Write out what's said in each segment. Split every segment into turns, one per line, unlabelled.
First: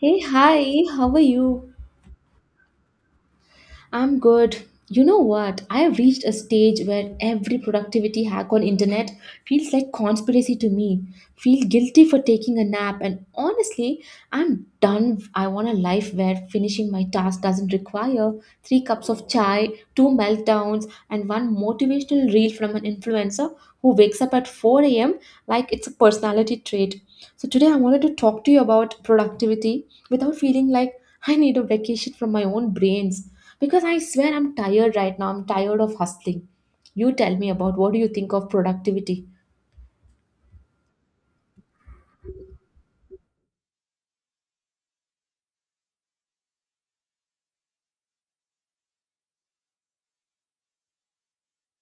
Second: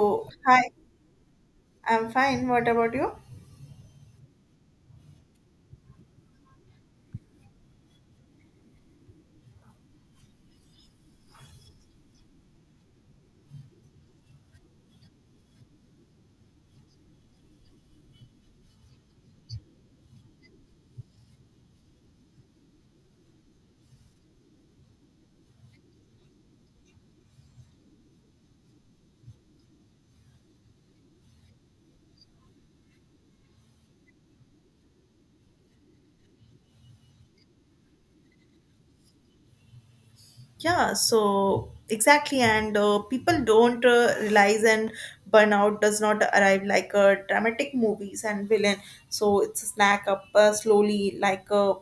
Hey,
hi,
hi, how are you?
I'm fine. What about you?
I'm good. You know what? I have reached a stage where every productivity hack on internet feels like conspiracy to me. Feel guilty for taking a nap and honestly, I'm done. I want a life where finishing my task doesn't require three cups of chai, two meltdowns, and one motivational reel from an influencer who wakes up at 4 a.m like it's a personality trait. So today I wanted to talk to you about productivity without feeling like I need a vacation from my own brains, because I swear I'm tired right now. I'm tired of hustling. You tell me, about what do you think of productivity?
Yeah, so exactly. And people don't realize and burnout does not arrive like a dramatic movies and villain. So, it's a snack up slowly like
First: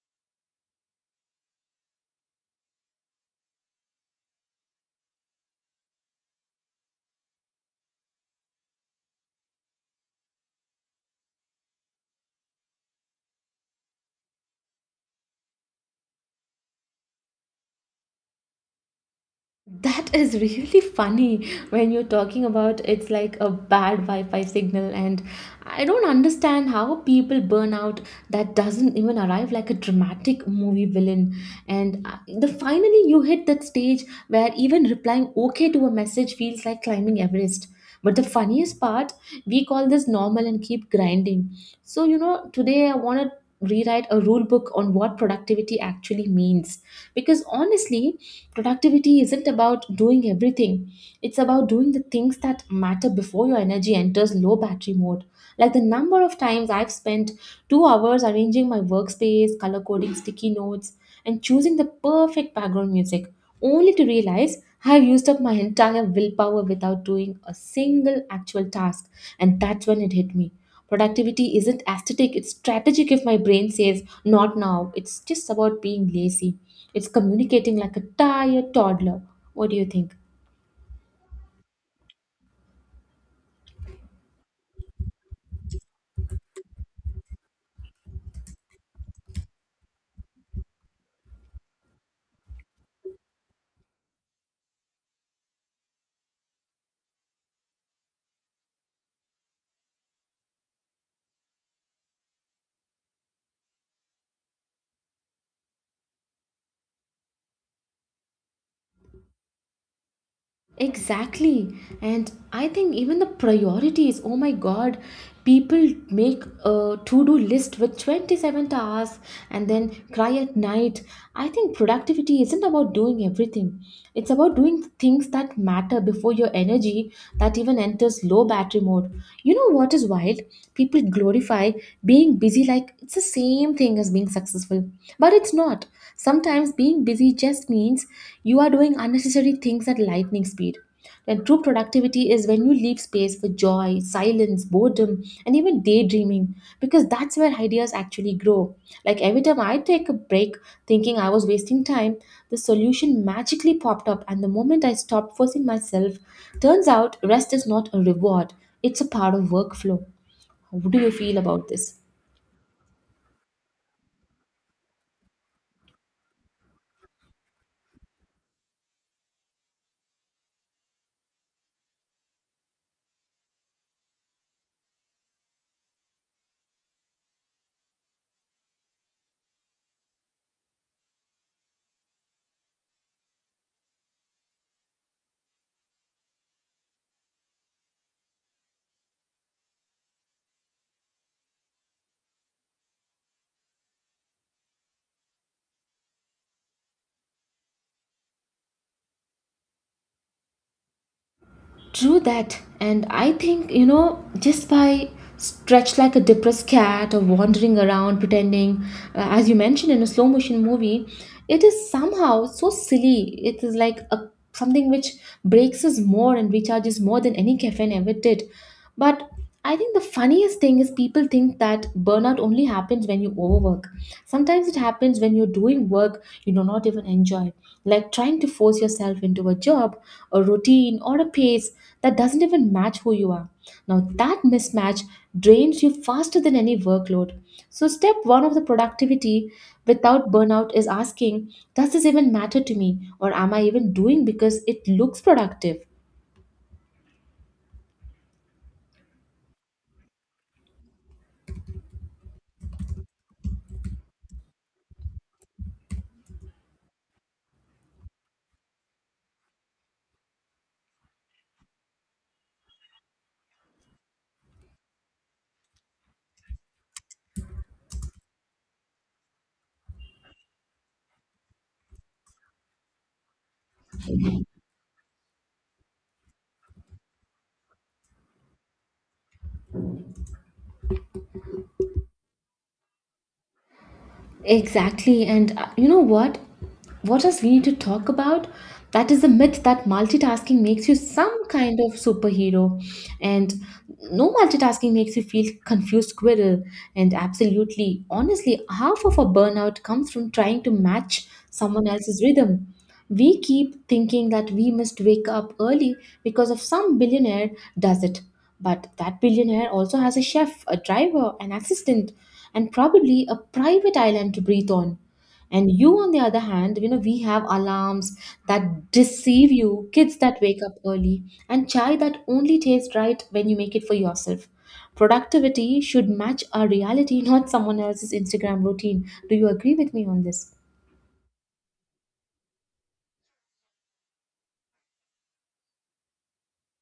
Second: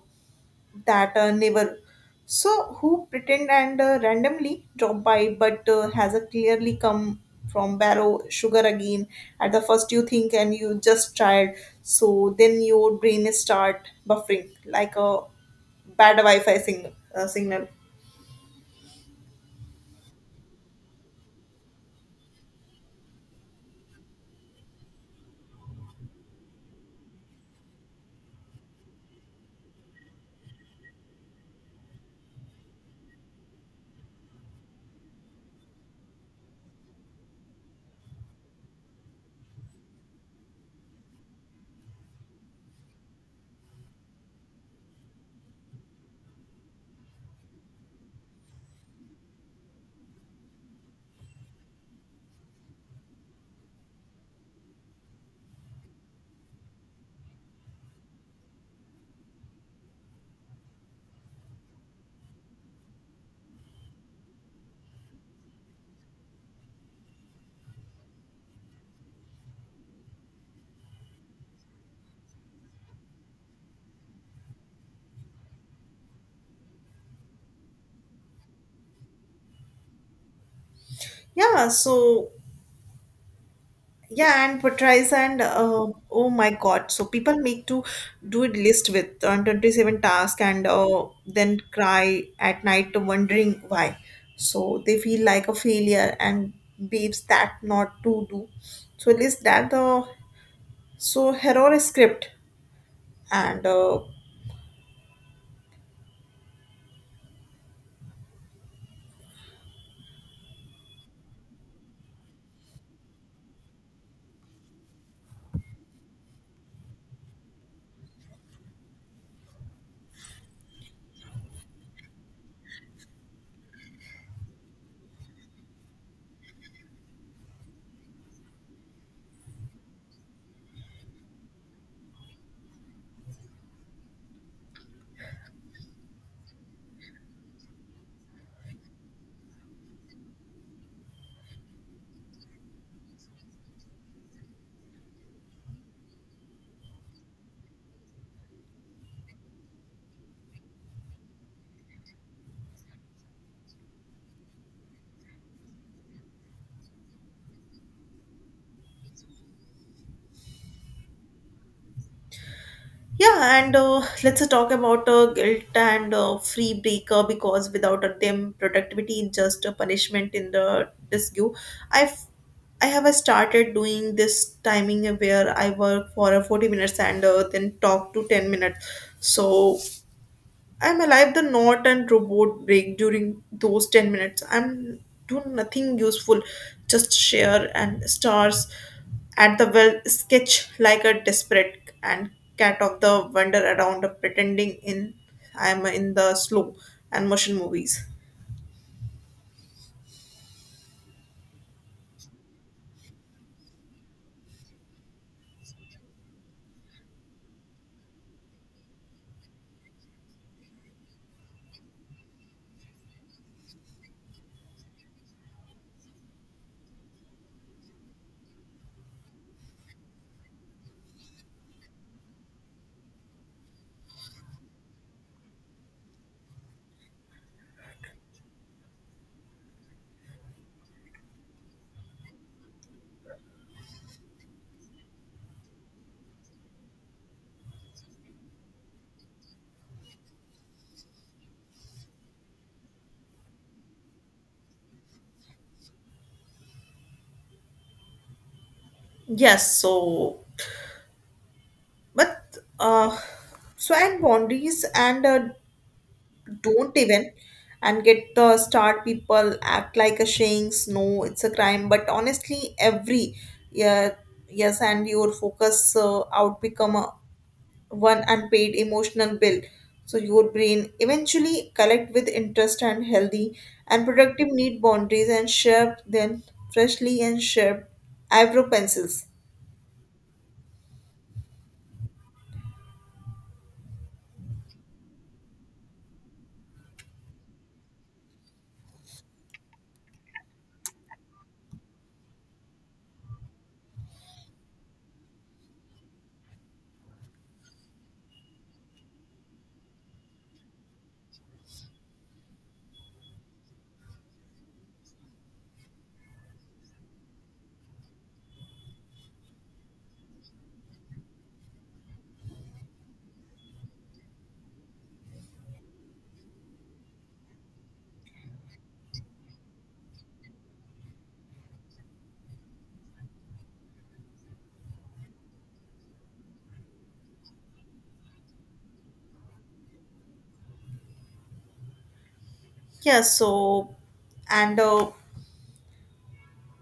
that never. So, who pretend and randomly drop by but has a clearly come from barrow sugar again at the first you think and you just tried so then your brain start buffering like a bad Wi-Fi signal.
That is really funny when you're talking about it's like a bad Wi-Fi signal, and I don't understand how people burn out that doesn't even arrive like a dramatic movie villain. And the finally you hit that stage where even replying okay to a message feels like climbing Everest. But the funniest part, we call this normal and keep grinding. So you know, today I want to rewrite a rule book on what productivity actually means, because honestly, productivity isn't about doing everything, it's about doing the things that matter before your energy enters low battery mode. Like the number of times I've spent 2 hours arranging my workspace, color coding sticky notes, and choosing the perfect background music, only to realize I've used up my entire willpower without doing a single actual task. And that's when it hit me. Productivity isn't aesthetic, it's strategic. If my brain says, not now, it's just about being lazy. It's communicating like a tired toddler. What do you think?
Yeah, so yeah, and portrays and oh my God, so people make to do a list with 27 tasks and then cry at night wondering why. So they feel like a failure and babes that not to do. So list that the so hero script and
Exactly. And I think even the priorities, oh my God, people make a to-do list with 27 tasks and then cry at night. I think productivity isn't about doing everything. It's about doing things that matter before your energy that even enters low battery mode. You know what is wild? People glorify being busy like it's the same thing as being successful. But it. It's not. Sometimes being busy just means you are doing unnecessary things at lightning speed. And true productivity is when you leave space for joy, silence, boredom, and even daydreaming, because that's where ideas actually grow. Like every time I take a break thinking I was wasting time, the solution magically popped up, and the moment I stopped forcing myself, turns out rest is not a reward, it's a part of workflow. How do you feel about this?
Yeah, and let's talk about guilt and free breaker because without them, productivity is just a punishment in the disque. I've I have started doing this timing where I work for 40 minutes and then talk to 10 minutes. So I'm alive the knot and robot break during those 10 minutes. I'm do nothing useful, just share and stars at the well sketch like a desperate and cat of the wander around pretending in I'm in the slow and motion movies.
True that. And I think, you know, just by stretched like a depressed cat or wandering around pretending, as you mentioned, in a slow motion movie, it is somehow so silly. It is like a something which breaks us more and recharges more than any caffeine ever did. But I think the funniest thing is people think that burnout only happens when you overwork. Sometimes it happens when you're doing work you do not even enjoy, like trying to force yourself into a job, a routine, or a pace that doesn't even match who you are. Now, that mismatch drains you faster than any workload. So, step one of the productivity without burnout is asking, does this even matter to me? Or am I even doing because it looks productive?
Yes, so but so and boundaries and don't even and get the start people act like a shanks no it's a crime but honestly every yeah yes and your focus out become a one unpaid emotional bill so your brain eventually collect with interest and healthy and productive need boundaries and sharp then freshly and sharp eyebrow pencils
Exactly. And you know what? What else we need to talk about? That is the myth that multitasking makes you some kind of superhero. And no, multitasking makes you feel confused squirrel. And absolutely, honestly, half of our burnout comes from trying to match someone else's rhythm. We keep thinking that we must wake up early because of some billionaire does it. But that billionaire also has a chef, a driver, an assistant, and probably a private island to breathe on. And you, on the other hand, you know, we have alarms that deceive you, kids that wake up early, and chai that only tastes right when you make it for yourself. Productivity should match our reality, not someone else's Instagram routine. Do you agree with me on this?
yeah so and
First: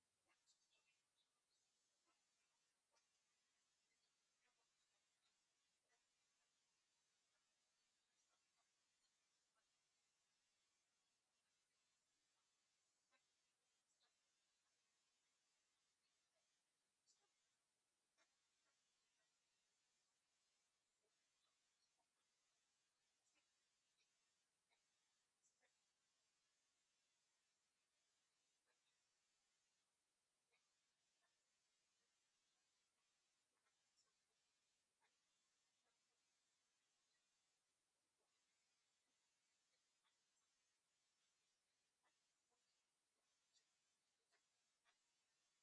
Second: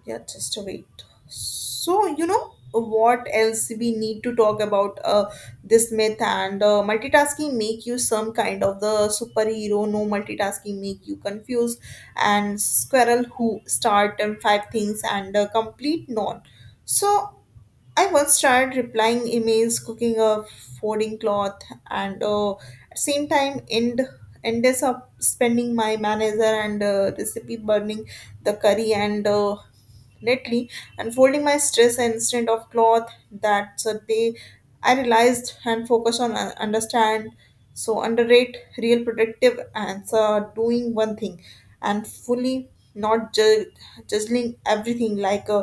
Yeah, just wait. So, you know what else we need to talk about this myth and multitasking make you some kind of the superhero no multitasking make you confused and squirrel who start and five things and complete none so I once tried replying emails, cooking a folding cloth, and at same time ends up spending my manager and recipe burning the curry and lately unfolding my stress instead of cloth. That's a day I realized and focus on understand. So underrate real productive answer doing one thing and fully not juggling everything like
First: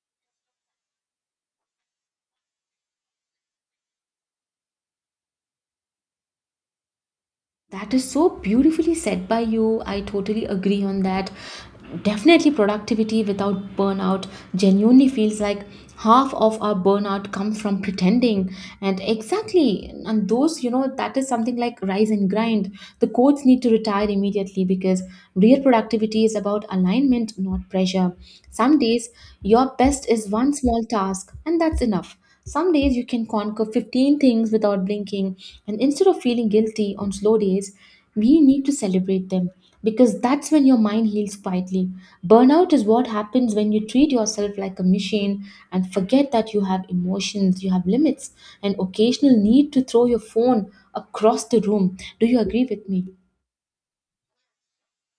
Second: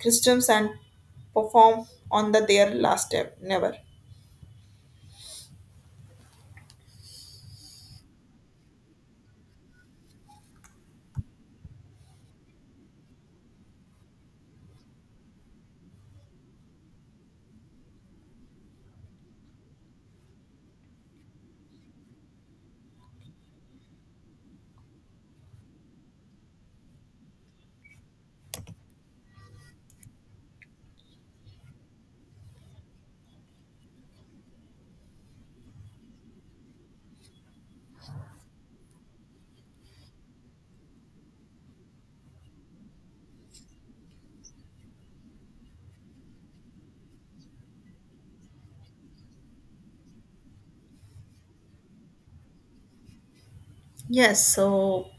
systems and perform on the their last step never
That is so beautifully said by you. I totally agree on that. Definitely, productivity without burnout genuinely feels like half of our burnout comes from pretending. And exactly, and those, you know, that is something like rise and grind. The codes need to retire immediately because real productivity is about alignment, not pressure. Some days, your best is one small task, and that's enough. Some days you can conquer 15 things without blinking, and instead of feeling guilty on slow days, we need to celebrate them because that's when your mind heals quietly. Burnout is what happens when you treat yourself like a machine and forget that you have emotions, you have limits, and occasional need to throw your phone across the room. Do you agree with me?
Yes, so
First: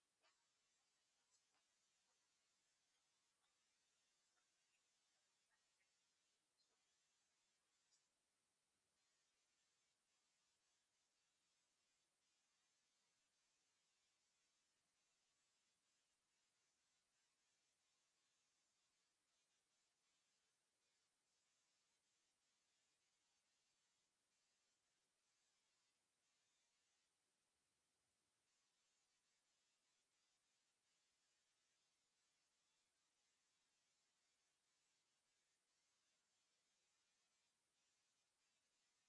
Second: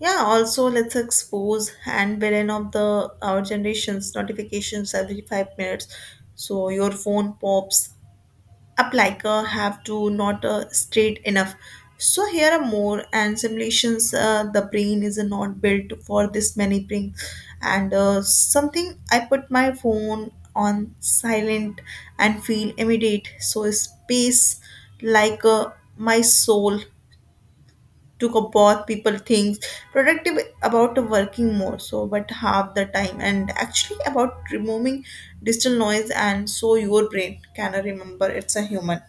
yeah, also let's expose and wherein of the our generation's notifications every 5 minutes. So your phone pops up like a have to not straight enough so here are more and simulations the brain is not built for this many things and something I put my phone on silent and feel immediate so a space like my soul took a bath people think productive about working more so but half the time and actually about removing digital noise and so your brain can remember it's a human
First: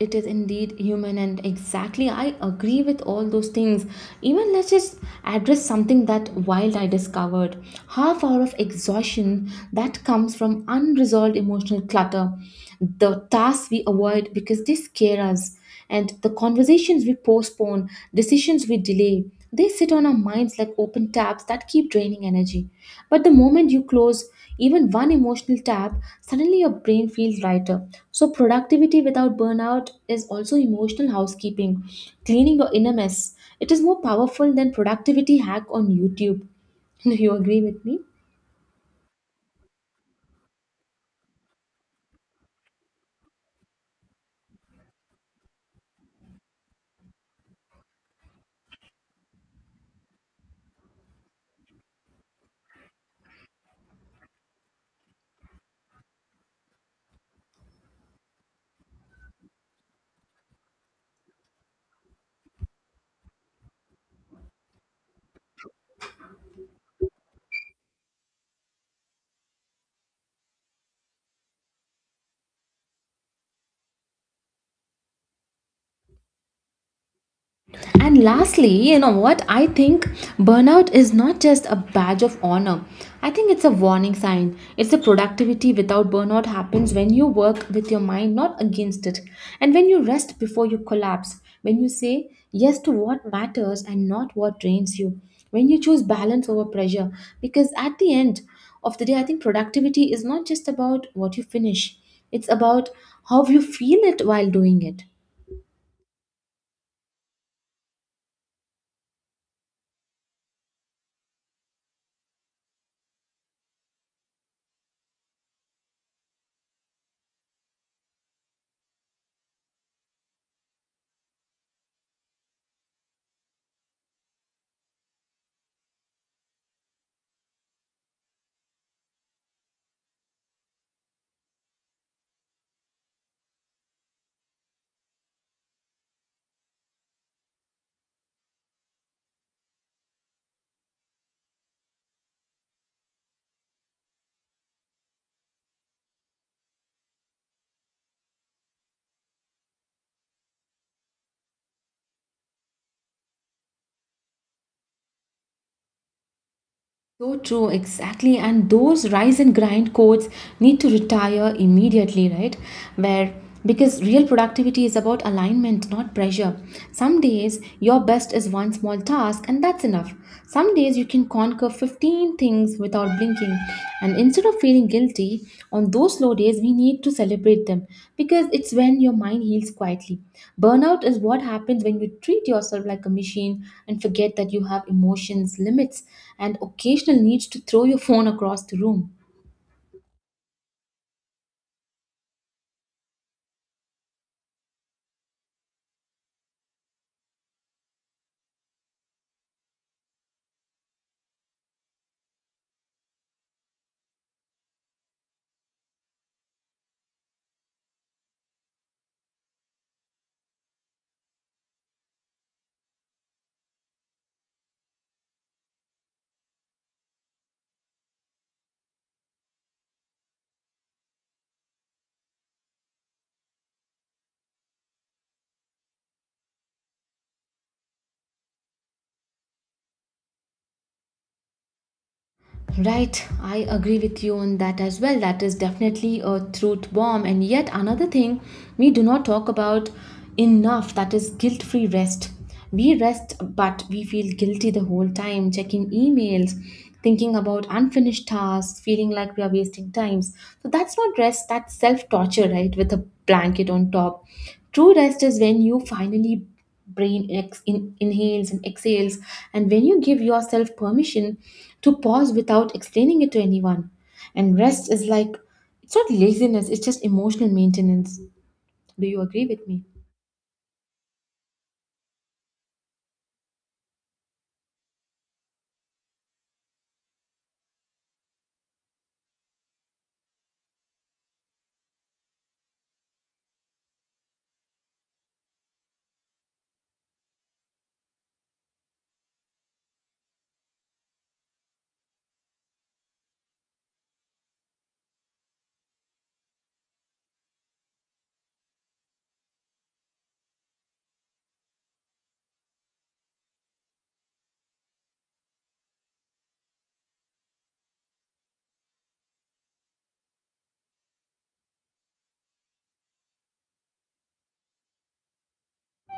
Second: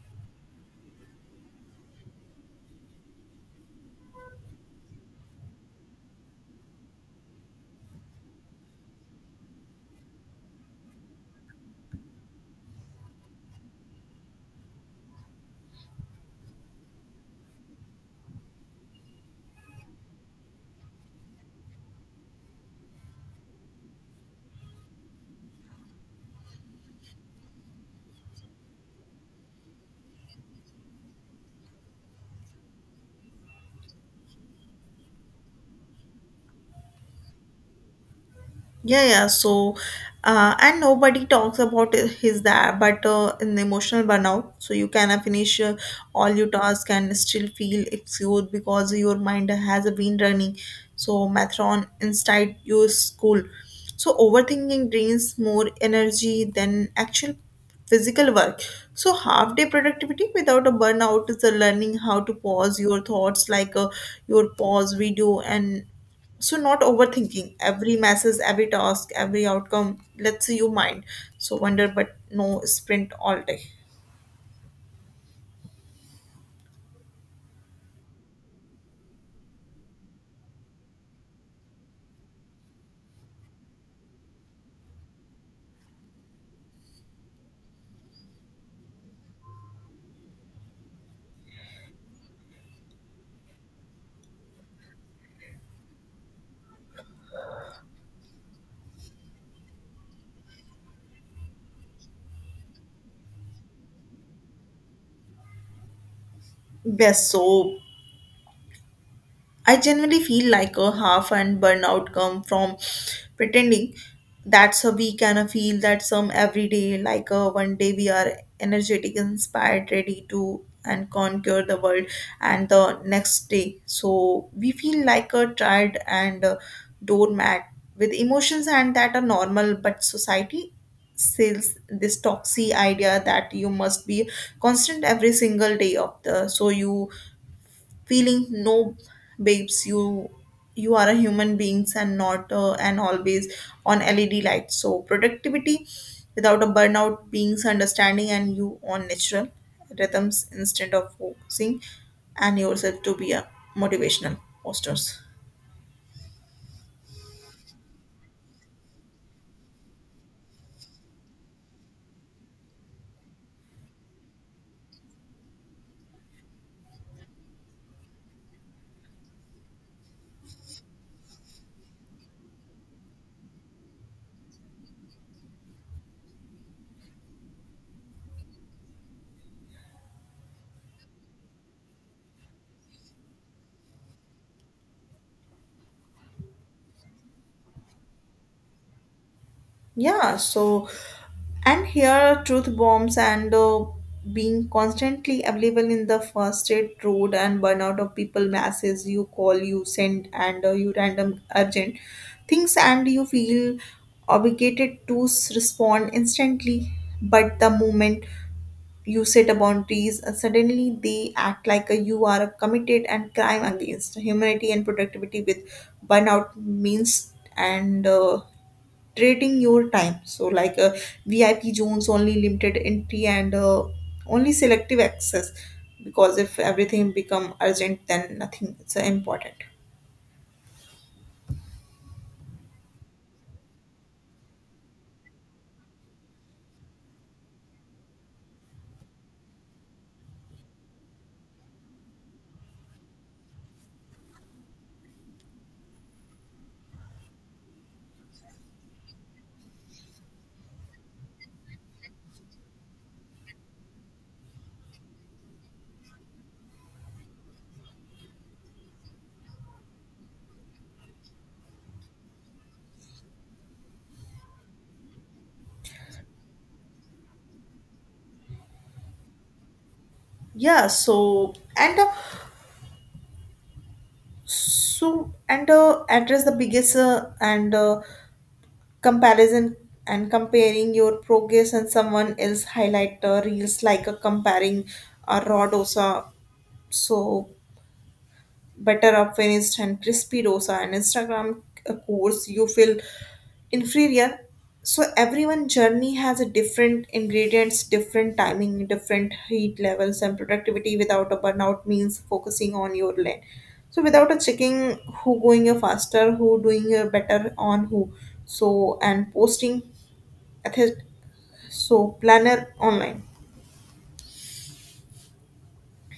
It is indeed human, and exactly, I agree with all those things. Even let's just address something that wild I discovered. Half hour of exhaustion that comes from unresolved emotional clutter, the tasks we avoid because they scare us, and the conversations we postpone, decisions we delay, they sit on our minds like open tabs that keep draining energy. But the moment you close even one emotional tab, suddenly your brain feels lighter. So, productivity without burnout is also emotional housekeeping, cleaning your inner mess. It is more powerful than productivity hack on YouTube. Do you agree with me?
Yeah, yeah. So, and nobody talks about his that, but in emotional burnout, so you cannot finish all your task and still feel exhausted because your mind has been running. So, marathon inside your school. So, overthinking drains more energy than actual physical work. So, half day productivity without a burnout is a learning how to pause your thoughts like your pause video and so not overthinking every message every task every outcome. Let's say you mind so wonder but no sprint all day
And lastly, you know what? I think burnout is not just a badge of honor. I think it's a warning sign. It's a productivity without burnout happens when you work with your mind, not against it. And when you rest before you collapse, when you say yes to what matters and not what drains you, when you choose balance over pressure. Because at the end of the day, I think productivity is not just about what you finish, it's about how you feel it while doing it.
best so I generally feel like a half and burnout come from pretending that's a week and I feel that some every day like a one day we are energetic, inspired, ready to and conquer the world and the next day. So we feel like a tired and a doormat with emotions and that are normal but society sells this toxic idea that you must be constant every single day of the so you feeling no babes you are a human beings and not an always on led light so productivity without a burnout beings understanding and you on natural rhythms instead of focusing and yourself to be a motivational posters
So true, exactly. And those rise and grind codes need to retire immediately, right? Where, because real productivity is about alignment, not pressure. Some days your best is one small task, and that's enough. Some days you can conquer 15 things without blinking. And instead of feeling guilty on those slow days, we need to celebrate them because it's when your mind heals quietly. Burnout is what happens when you treat yourself like a machine and forget that you have emotions, limits, and occasional needs to throw your phone across the room.
Yeah, so and here truth bombs and being constantly available in the first aid road and burnout of people masses you call you send and you random urgent things and you feel obligated to respond instantly but the moment you set a boundaries suddenly they act like a, you are a committed and crime against humanity and productivity with burnout means and trading your time. So like VIP zones only limited entry and only selective access because if everything become urgent then nothing is important.
Right, I agree with you on that as well. That is definitely a truth bomb. And yet, another thing we do not talk about enough, that is guilt free rest. We rest, but we feel guilty the whole time, checking emails, thinking about unfinished tasks, feeling like we are wasting times. So, that's not rest, that's self torture, right? With a blanket on top. True rest is when you finally brain inhales and exhales, and when you give yourself permission to pause without explaining it to anyone. And rest is like, it's not laziness, it's just emotional maintenance. Do you agree with me?
Yeah, so and so and address the biggest and comparison and comparing your progress and someone else highlight reels like comparing a rod osa so better up finished and crispy dosa and Instagram course you feel inferior. So everyone journey has a different ingredients, different timing, different heat levels and productivity without a burnout means focusing on your lane. So without a checking who going a faster, who doing a better on who. So and posting ethic so planner online.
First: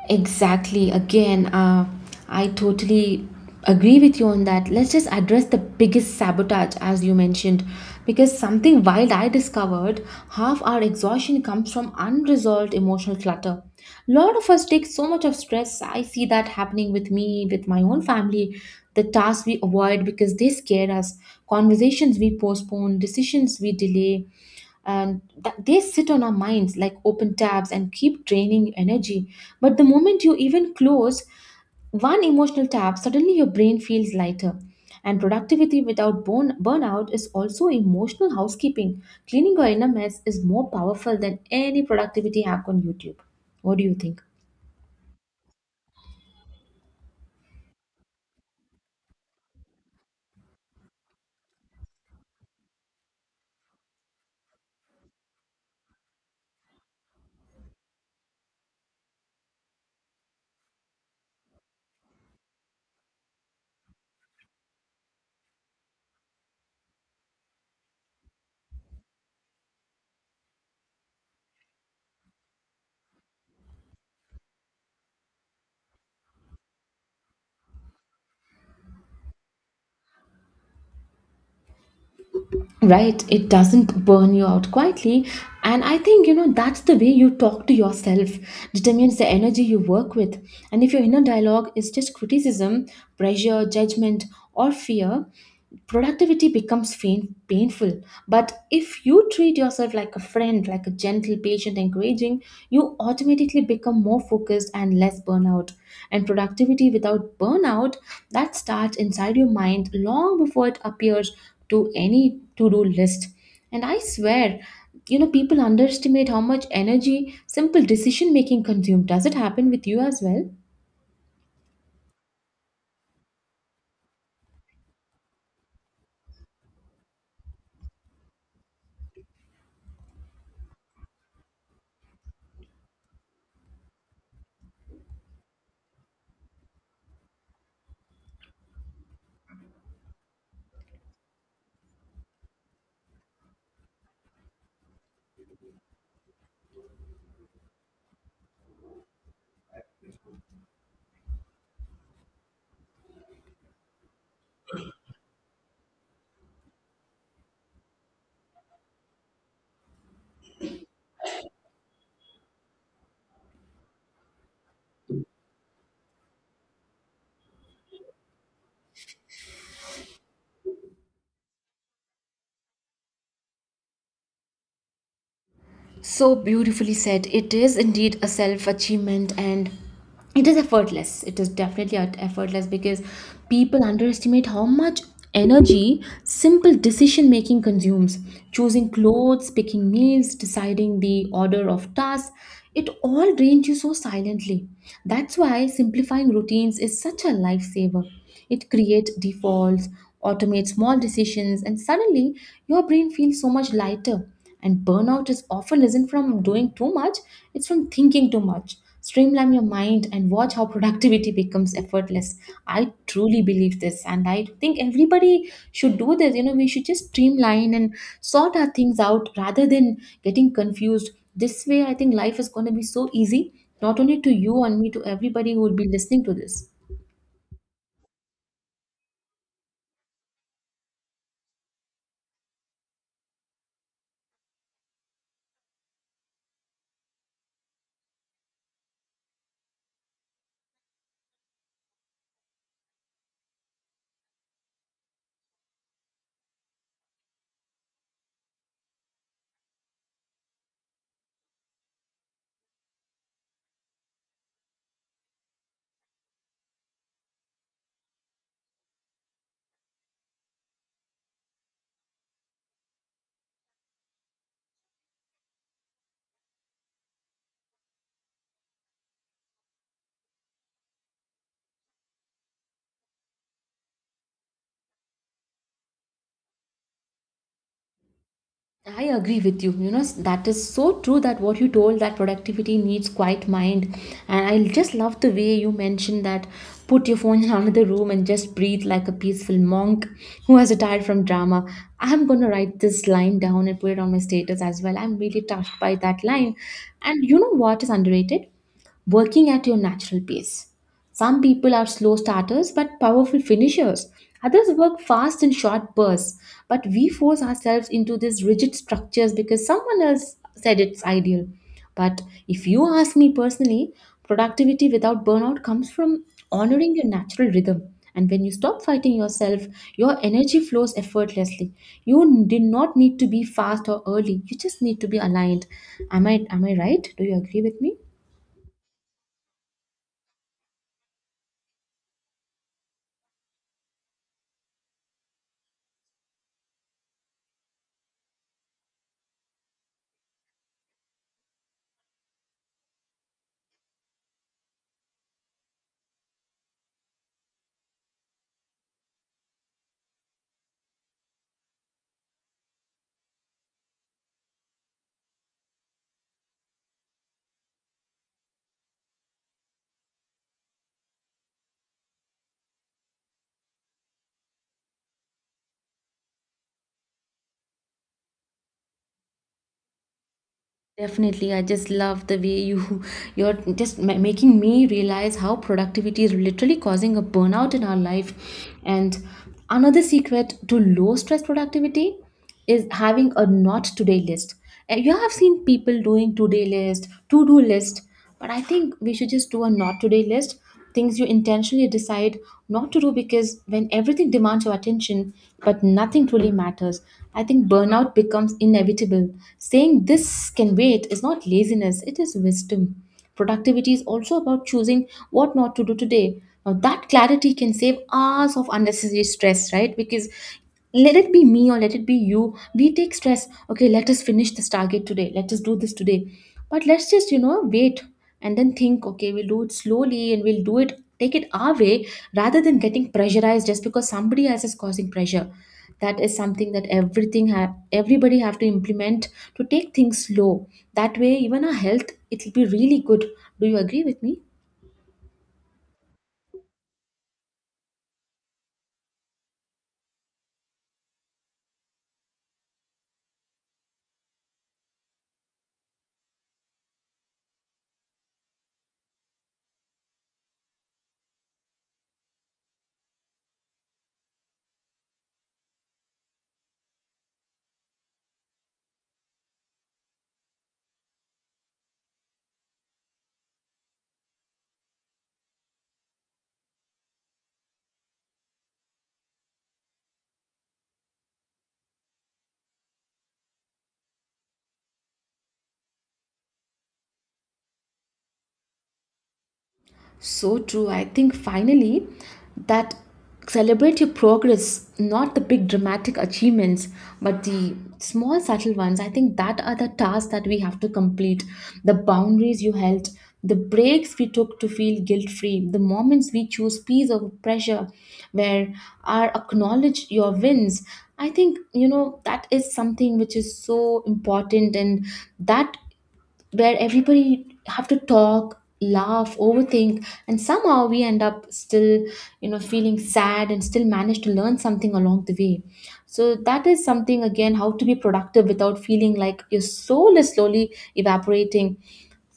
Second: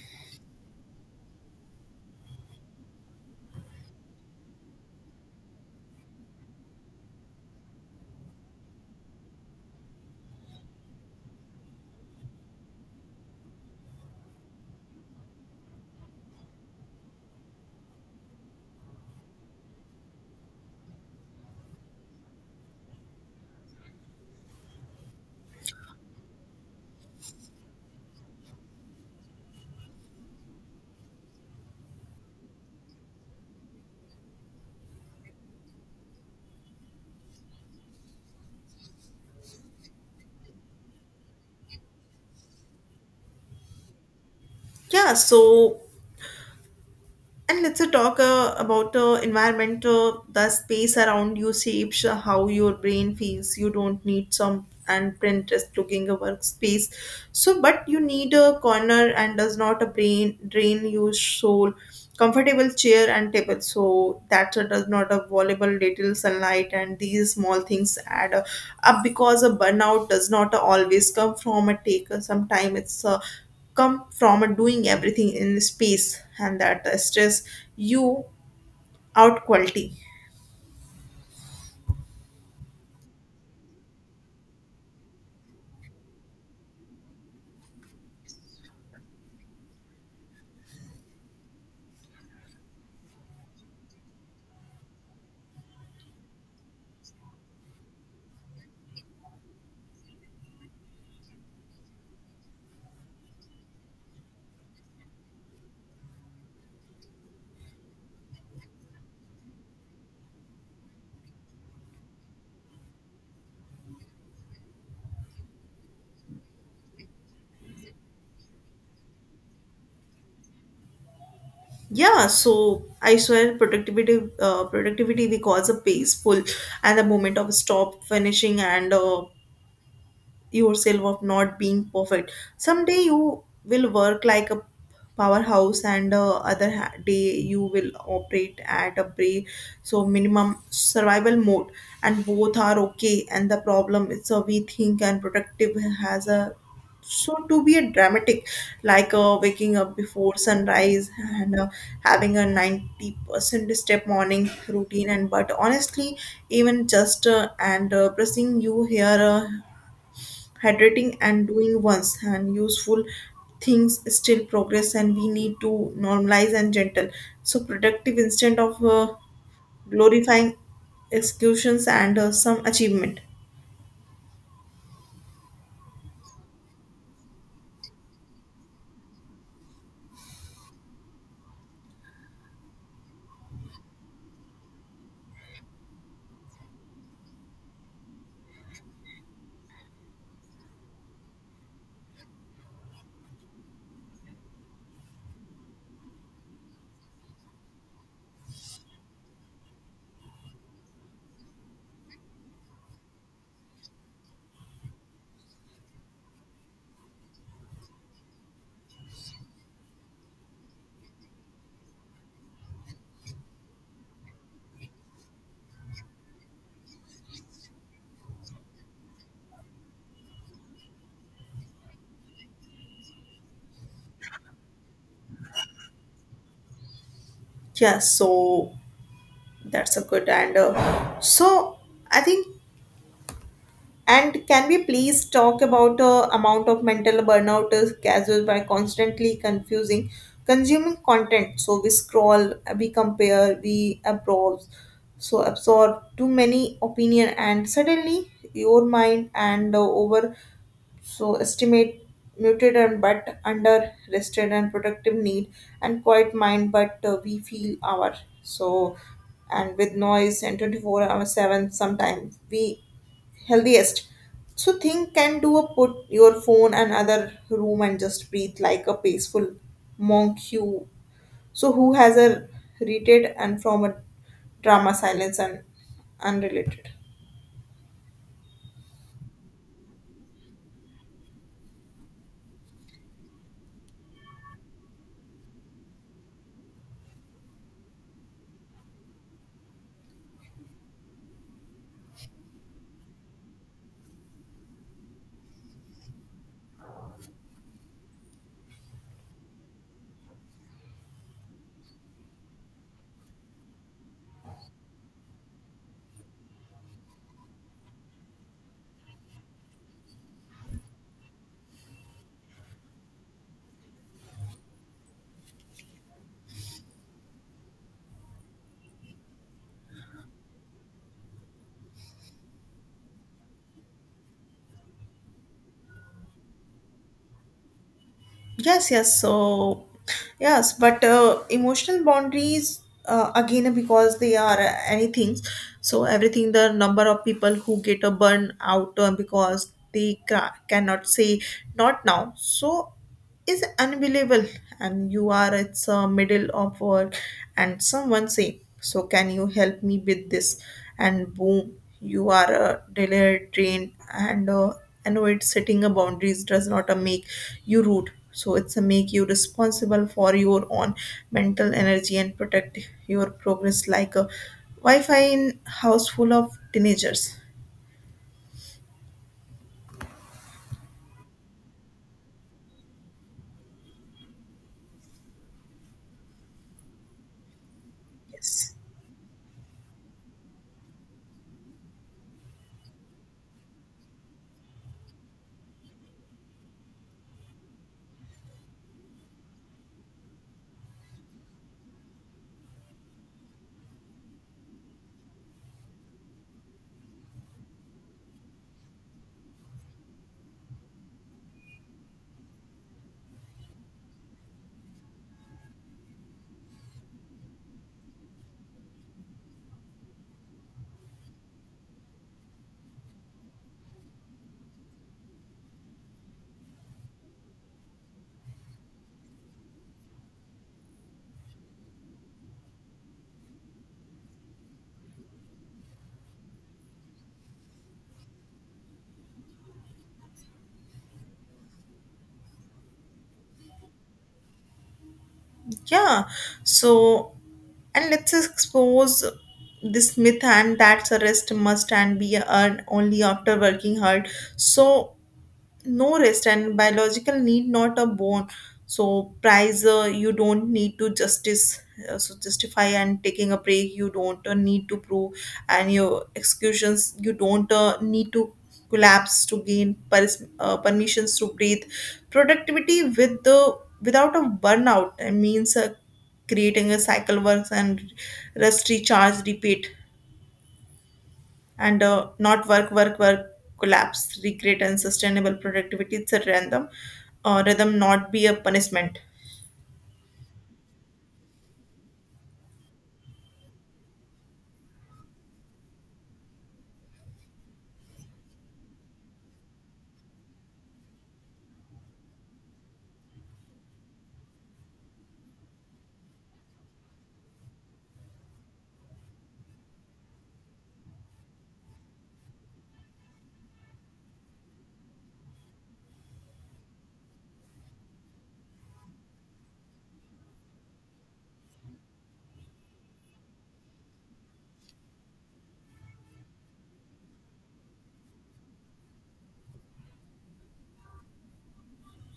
Exactly. Again, I totally agree with you on that. Let's just address the biggest sabotage, as you mentioned, because something wild I discovered, half our exhaustion comes from unresolved emotional clutter. A lot of us take so much of stress. I see that happening with me, with my own family. The tasks we avoid because they scare us, conversations we postpone, decisions we delay, and they sit on our minds like open tabs and keep draining energy. But the moment you even close one emotional tap, suddenly your brain feels lighter. And productivity without burnout is also emotional housekeeping. Cleaning your inner mess is more powerful than any productivity hack on YouTube. What do you think?
Yeah, so and let's talk about environment. The space around you shapes how your brain feels. You don't need some and Pinterest looking a workspace. So, but you need a corner and does not a brain drain your soul. Comfortable chair and table. So that does not a volleyball little sunlight and these small things add up because a burnout does not always come from a taker. Sometimes it's come from a doing everything in space and that stress you out quality
Right, it doesn't burn you out quietly. And I think, you know, that's the way you talk to yourself determines the energy you work with. And if your inner dialogue is just criticism, pressure, judgment, or fear, productivity becomes painful. But if you treat yourself like a friend, like a gentle, patient, encouraging, you automatically become more focused and less burnout. And productivity without burnout, that starts inside your mind long before it appears to any to-do list. And I swear, you know, people underestimate how much energy simple decision making consumes. Does it happen with you as well?
yeah so I swear productivity because a peaceful and the moment of stop finishing and yourself of not being perfect someday you will work like a powerhouse and other day you will operate at a break so minimum survival mode and both are okay and the problem is so we think and productive has a so to be a dramatic like waking up before sunrise and having a 90% step morning routine and but honestly even just and pressing you here hydrating and doing once and useful things still progress and we need to normalize and gentle so productive instead of glorifying executions and some achievement
So beautifully said. It is indeed a self achievement, and it is effortless. It is definitely effortless because people underestimate how much energy simple decision making consumes. Choosing clothes, picking meals, deciding the order of tasks, it all drains you so silently. That's why simplifying routines is such a lifesaver. It creates defaults, automates small decisions, and suddenly your brain feels so much lighter. And burnout is often isn't from doing too much, it's from thinking too much. Streamline your mind and watch how productivity becomes effortless. I truly believe this, and I think everybody should do this. You know, we should just streamline and sort our things out rather than getting confused. This way, I think life is going to be so easy, not only to you and me, to everybody who will be listening to this.
yeah so that's a good and so I think and can we please talk about amount of mental burnout is caused by constantly confusing consuming content? So we scroll, we compare, we absorb, so absorb too many opinion, and suddenly your mind and over so estimate muted and but under rested and productive need and quiet mind but we feel our so and with noise and 24 hour 7 sometimes we healthiest so think can do a put your phone and other room and just breathe like a peaceful monk you so who has a retreat and from a drama silence and unrelated
I agree with you. You know, that is so true that what you told, that productivity needs quiet mind. And I just love the way you mentioned that put your phone in another room and just breathe like a peaceful monk who has retired from drama. I'm going to write this line down and put it on my status as well. I'm really touched by that line. And you know what is underrated? Working at your natural pace. Some people are slow starters but powerful finishers. Others work fast in short bursts, but we force ourselves into these rigid structures because someone else said it's ideal. But if you ask me personally, productivity without burnout comes from honoring your natural rhythm. And when you stop fighting yourself, your energy flows effortlessly. You did not need to be fast or early. You just need to be aligned. Am I right? Do you agree with me?
Yes, yes. So, yes, but emotional boundaries again because they are anything. So everything the number of people who get a burn out because they cannot say not now. So is unbelievable, and you are it's middle of work, and someone say so can you help me with this, and boom you are delayed, drained, and I know it's setting a boundaries does not a make you rude. So it's a make you responsible for your own mental energy and protect your progress like a Wi-Fi in house full of teenagers.
Definitely, I just love the way you you're just making me realize how productivity is literally causing a burnout in our life.
Yes.
And another secret to low stress productivity is having a not today list. And you have seen people doing today list, to do list, but I think we should just do a not today list, things you intentionally decide not to do, because when everything demands your attention but nothing truly matters, I think burnout becomes inevitable. Saying this can wait is not laziness, it is wisdom. Productivity is also about choosing what not to do today. Now, that clarity can save hours of unnecessary stress, right? Because let it be me or let it be you, we take stress, okay, let us finish this target today, let us do this today, but let's just, you know, wait and then think, okay, we'll do it slowly and we'll do it, take it our way, rather than getting pressurized just because somebody else is causing pressure. That is something that everything have, everybody have to implement, to take things slow. That way, even our health, it will be really good. Do you agree with me?
Yeah. So and let's expose this myth and that's a rest must and be earned only after working hard. So no rest and biological need not a bone so prize you don't need to justice justify and taking a break you don't need to prove and your excuses you don't need to collapse to gain permissions to breathe productivity with the without a burnout means creating a cycle works and rest recharge repeat and not work, work, work, collapse, recreate unsustainable productivity. It's a random rhythm, not be a punishment.
So true. I think finally that celebrate your progress, not the big dramatic achievements, but the small subtle ones. I think that are the tasks that we have to complete. The boundaries you held, the breaks we took to feel guilt free, the moments we choose peace over pressure, where our acknowledge your wins. I think, you know, that is something which is so important, and that where everybody have to talk, laugh, overthink, and somehow we end up still, you know, feeling sad and still manage to learn something along the way. So that is something again, how to be productive without feeling like your soul is slowly evaporating.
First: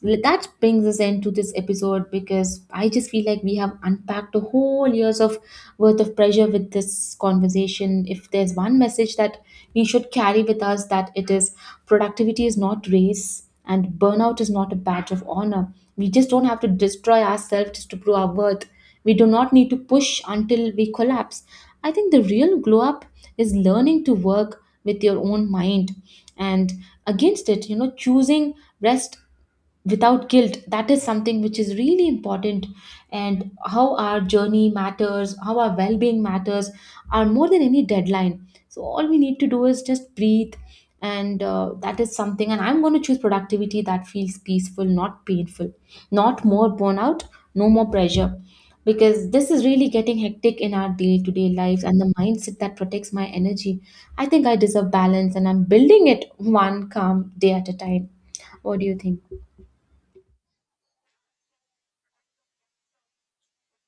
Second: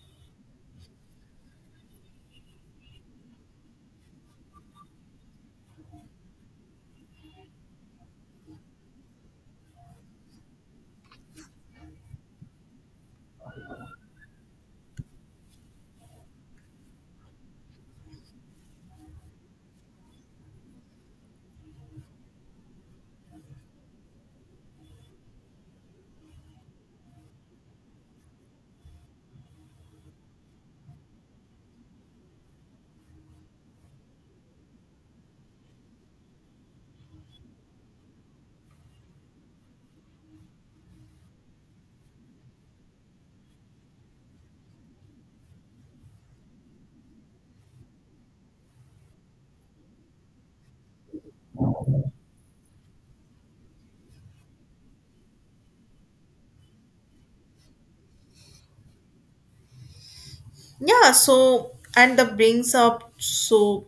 That brings us into this episode, because I just feel like we have unpacked a whole years of worth of pressure with this conversation. If there's one message that we should carry with us, that it is productivity is not race. And burnout is not a badge of honor. We just don't have to destroy ourselves just to prove our worth. We do not need to push until we collapse. I think the real glow up is learning to work with your own mind and against it, you know, choosing rest without guilt. That is something which is really important, and how our journey matters, how our well-being matters, are more than any deadline. So all we need to do is just breathe, and that is something. And I'm going to choose productivity that feels peaceful, not painful. Not more burnout, no more pressure, because this is really getting hectic in our day-to-day lives. And the mindset that protects my energy, I think I deserve balance, and I'm building it one calm day at a time. What do you think?
Yeah, so and that brings up so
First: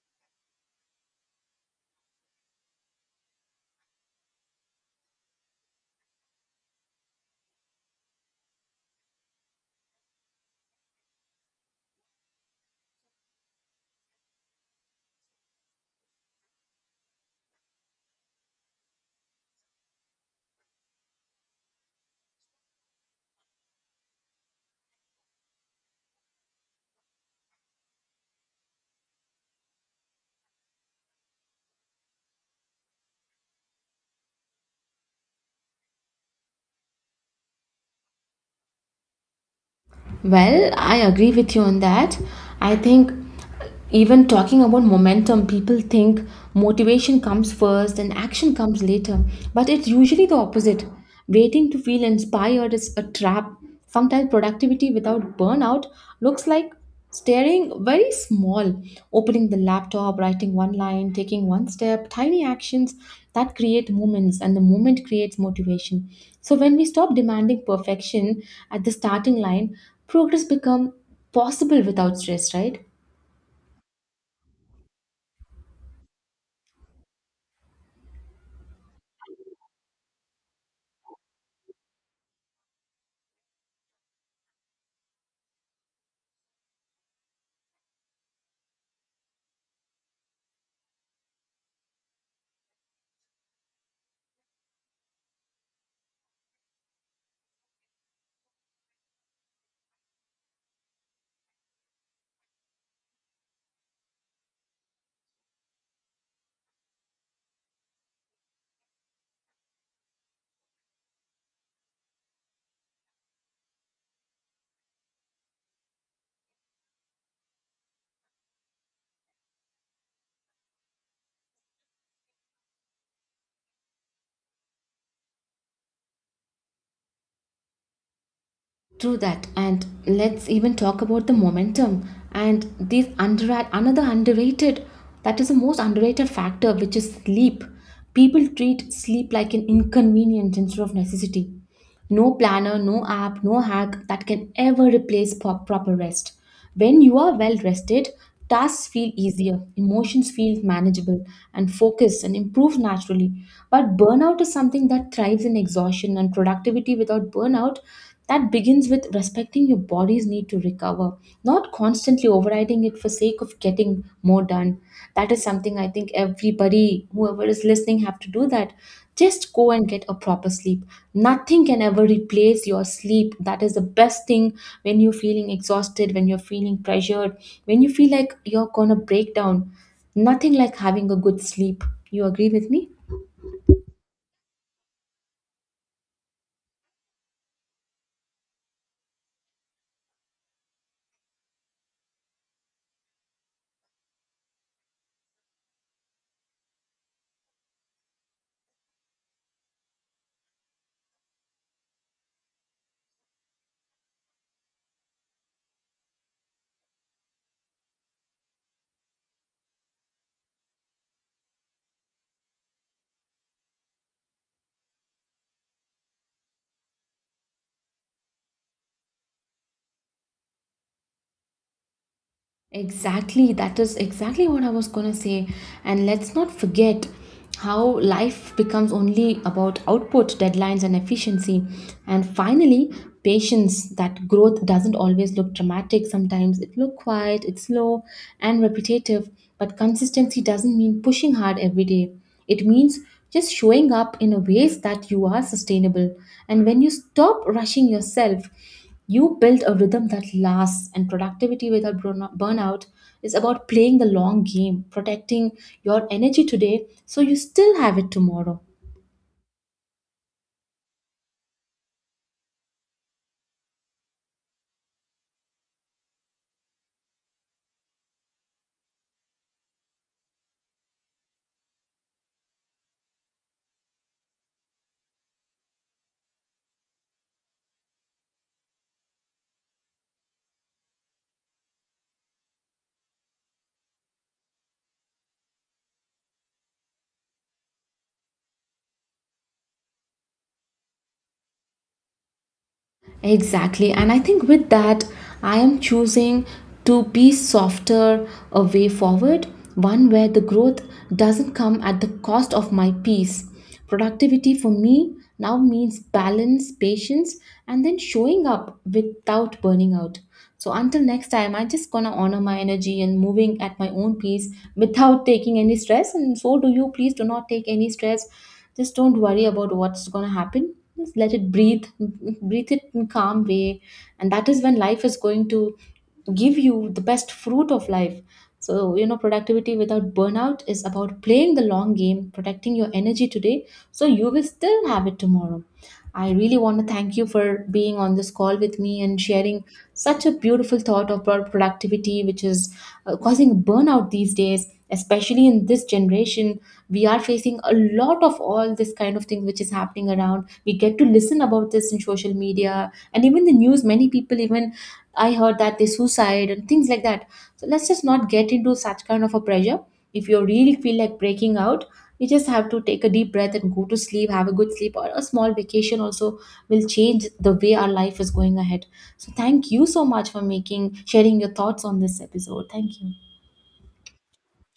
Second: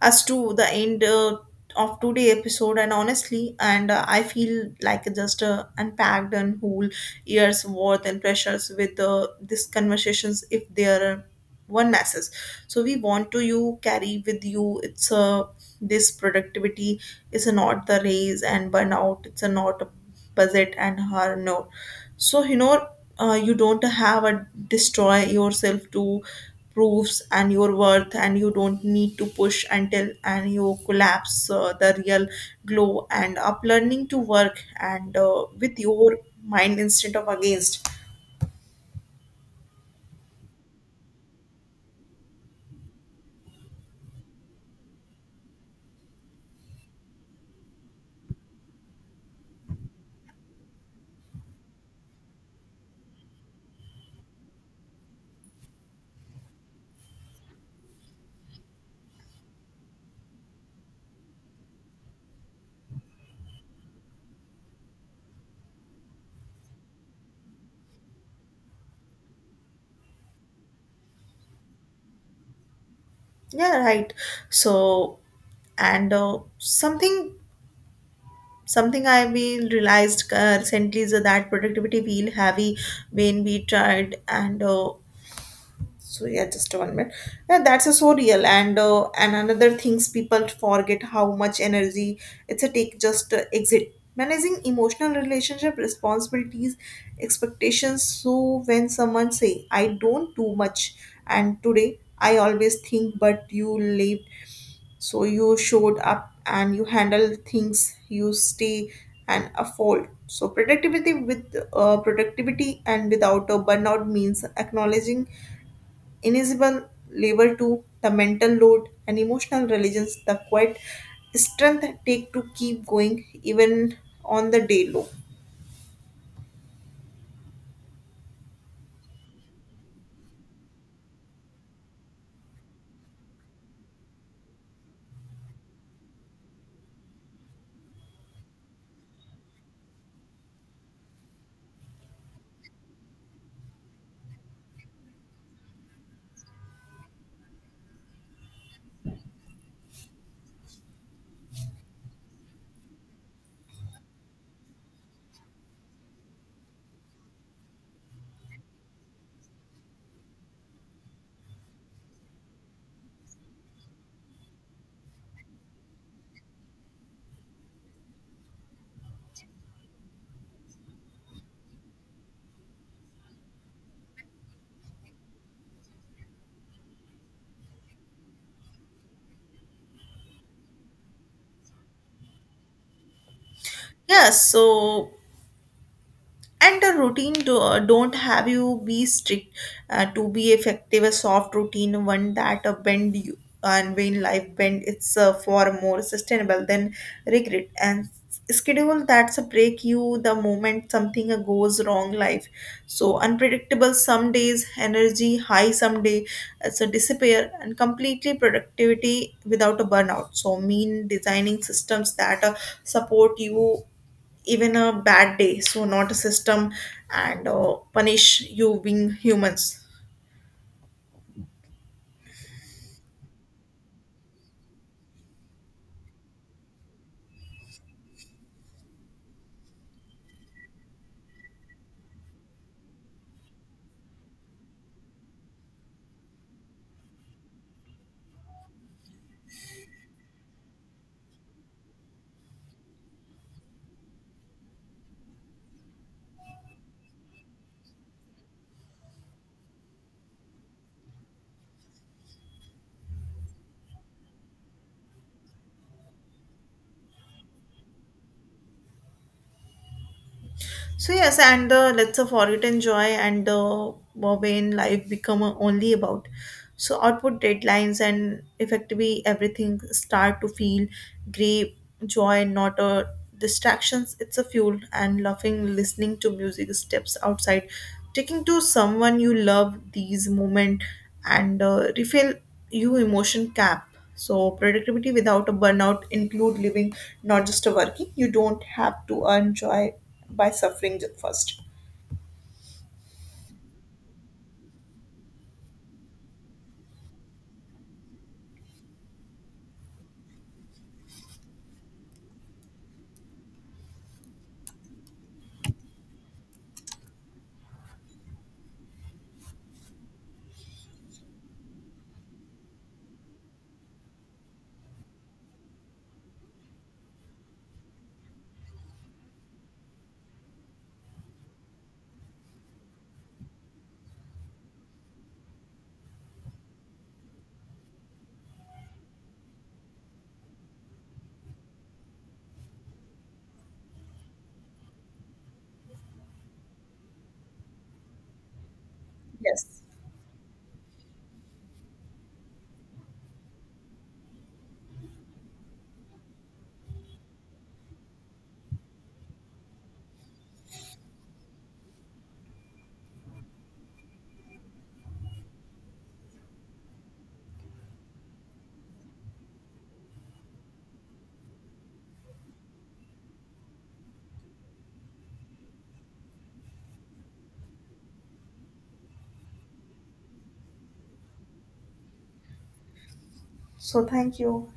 as to the end of today episode and honestly and I feel like just unpacked and whole years worth and pressures with these conversations if they are one masses so we want to you carry with you it's this productivity is not the raise and burnout it's a not a budget and her no so you know you don't have a destroy yourself to proofs and your worth and you don't need to push until and you collapse the real glow and up learning to work and with your mind instead of against
Well, I agree with you on that. I think even talking about momentum, people think motivation comes first and action comes later, but it's usually the opposite. Waiting to feel inspired is a trap. Sometimes productivity without burnout looks like staring very small, opening the laptop, writing one line, taking one step, tiny actions that create moments, and the moment creates motivation. So when we stop demanding perfection at the starting line, progress become possible without stress, right?
yeah right so and something I will realized recently is that productivity feel heavy when we tried and so yeah just one minute yeah that's a so real and another things people forget how much energy it's a take just exit managing emotional relationship responsibilities expectations so when someone say I don't do much and today I always think but you lived so you showed up and you handle things you stay and afford so productivity and without a burnout means acknowledging invisible labor to the mental load and emotional religions the quiet strength take to keep going even on the day low
True that, and let's even talk about the momentum and this under another underrated, that is the most underrated factor, which is sleep. People treat sleep like an inconvenience instead of necessity. No planner, no app, no hack that can ever replace proper rest. When you are well rested, tasks feel easier, emotions feel manageable, and focus and improve naturally. But burnout is something that thrives in exhaustion, and productivity without burnout that begins with respecting your body's need to recover, not constantly overriding it for sake of getting more done. And that is something I think everybody whoever is listening have to do that. Just go and get a proper sleep. Nothing can ever replace your sleep, that is the best thing. When you're feeling exhausted, when you're feeling pressured, when you feel like you're gonna break down, nothing like having a good sleep. You agree with me?
yes so and a routine don't have you be strict to be effective a soft routine one that bend you and when life bend it's for more sustainable than regret and schedule that's a break you the moment something goes wrong life so unpredictable some days energy high some day so disappear and completely productivity without a burnout so mean designing systems that support you even a bad day so not a system and punish you being humans
Exactly, that is exactly what I was gonna say. And let's not forget how life becomes only about output, deadlines, and efficiency. And finally, patience that growth doesn't always look dramatic. Sometimes it looks quiet, it's slow, and repetitive. But consistency doesn't mean pushing hard every day. It means just showing up in a ways that you are sustainable. And when you stop rushing yourself, you build a rhythm that lasts, and productivity without burnout is about playing the long game, protecting your energy today so you still have it tomorrow.
So yes, and the let's of for enjoy and the Bobane life become only about so output deadlines and effectively everything start to feel great joy, not a distractions. It's a fuel and laughing, listening to music, steps outside, taking to someone you love these moment and refill you emotion cap. So productivity without a burnout include living, not just a working. You don't have to earn joy by suffering first.
Exactly. And I think with that, I am choosing to be softer a way forward, one where the growth doesn't come at the cost of my peace. Productivity for me now means balance, patience, and then showing up without burning out. So until next time, I just gonna honor my energy and moving at my own pace without taking any stress. And so do you. Please do not take any stress. Just don't worry about what's gonna happen. Just let it breathe, breathe it in calm way, and that is when life is going to give you the best fruit of life. So, you know, productivity without burnout is about playing the long game, protecting your energy today, so you will still have it tomorrow. I really want to thank you for being on this call with me and sharing
Yes.
such a beautiful thought of productivity, which is causing burnout these days, especially in this generation. We are facing a lot of all this kind of thing which is happening around. We get to listen about this in social media and even the news. Many people, even I heard that they suicide and things like that. So let's just not get into such kind of a pressure. If you really feel like breaking out, you just have to take a deep breath and go to sleep, have a good sleep, or a small vacation also will change the way our life is going ahead. So thank you so much for making sharing your thoughts on this episode. Thank you.
So thank you.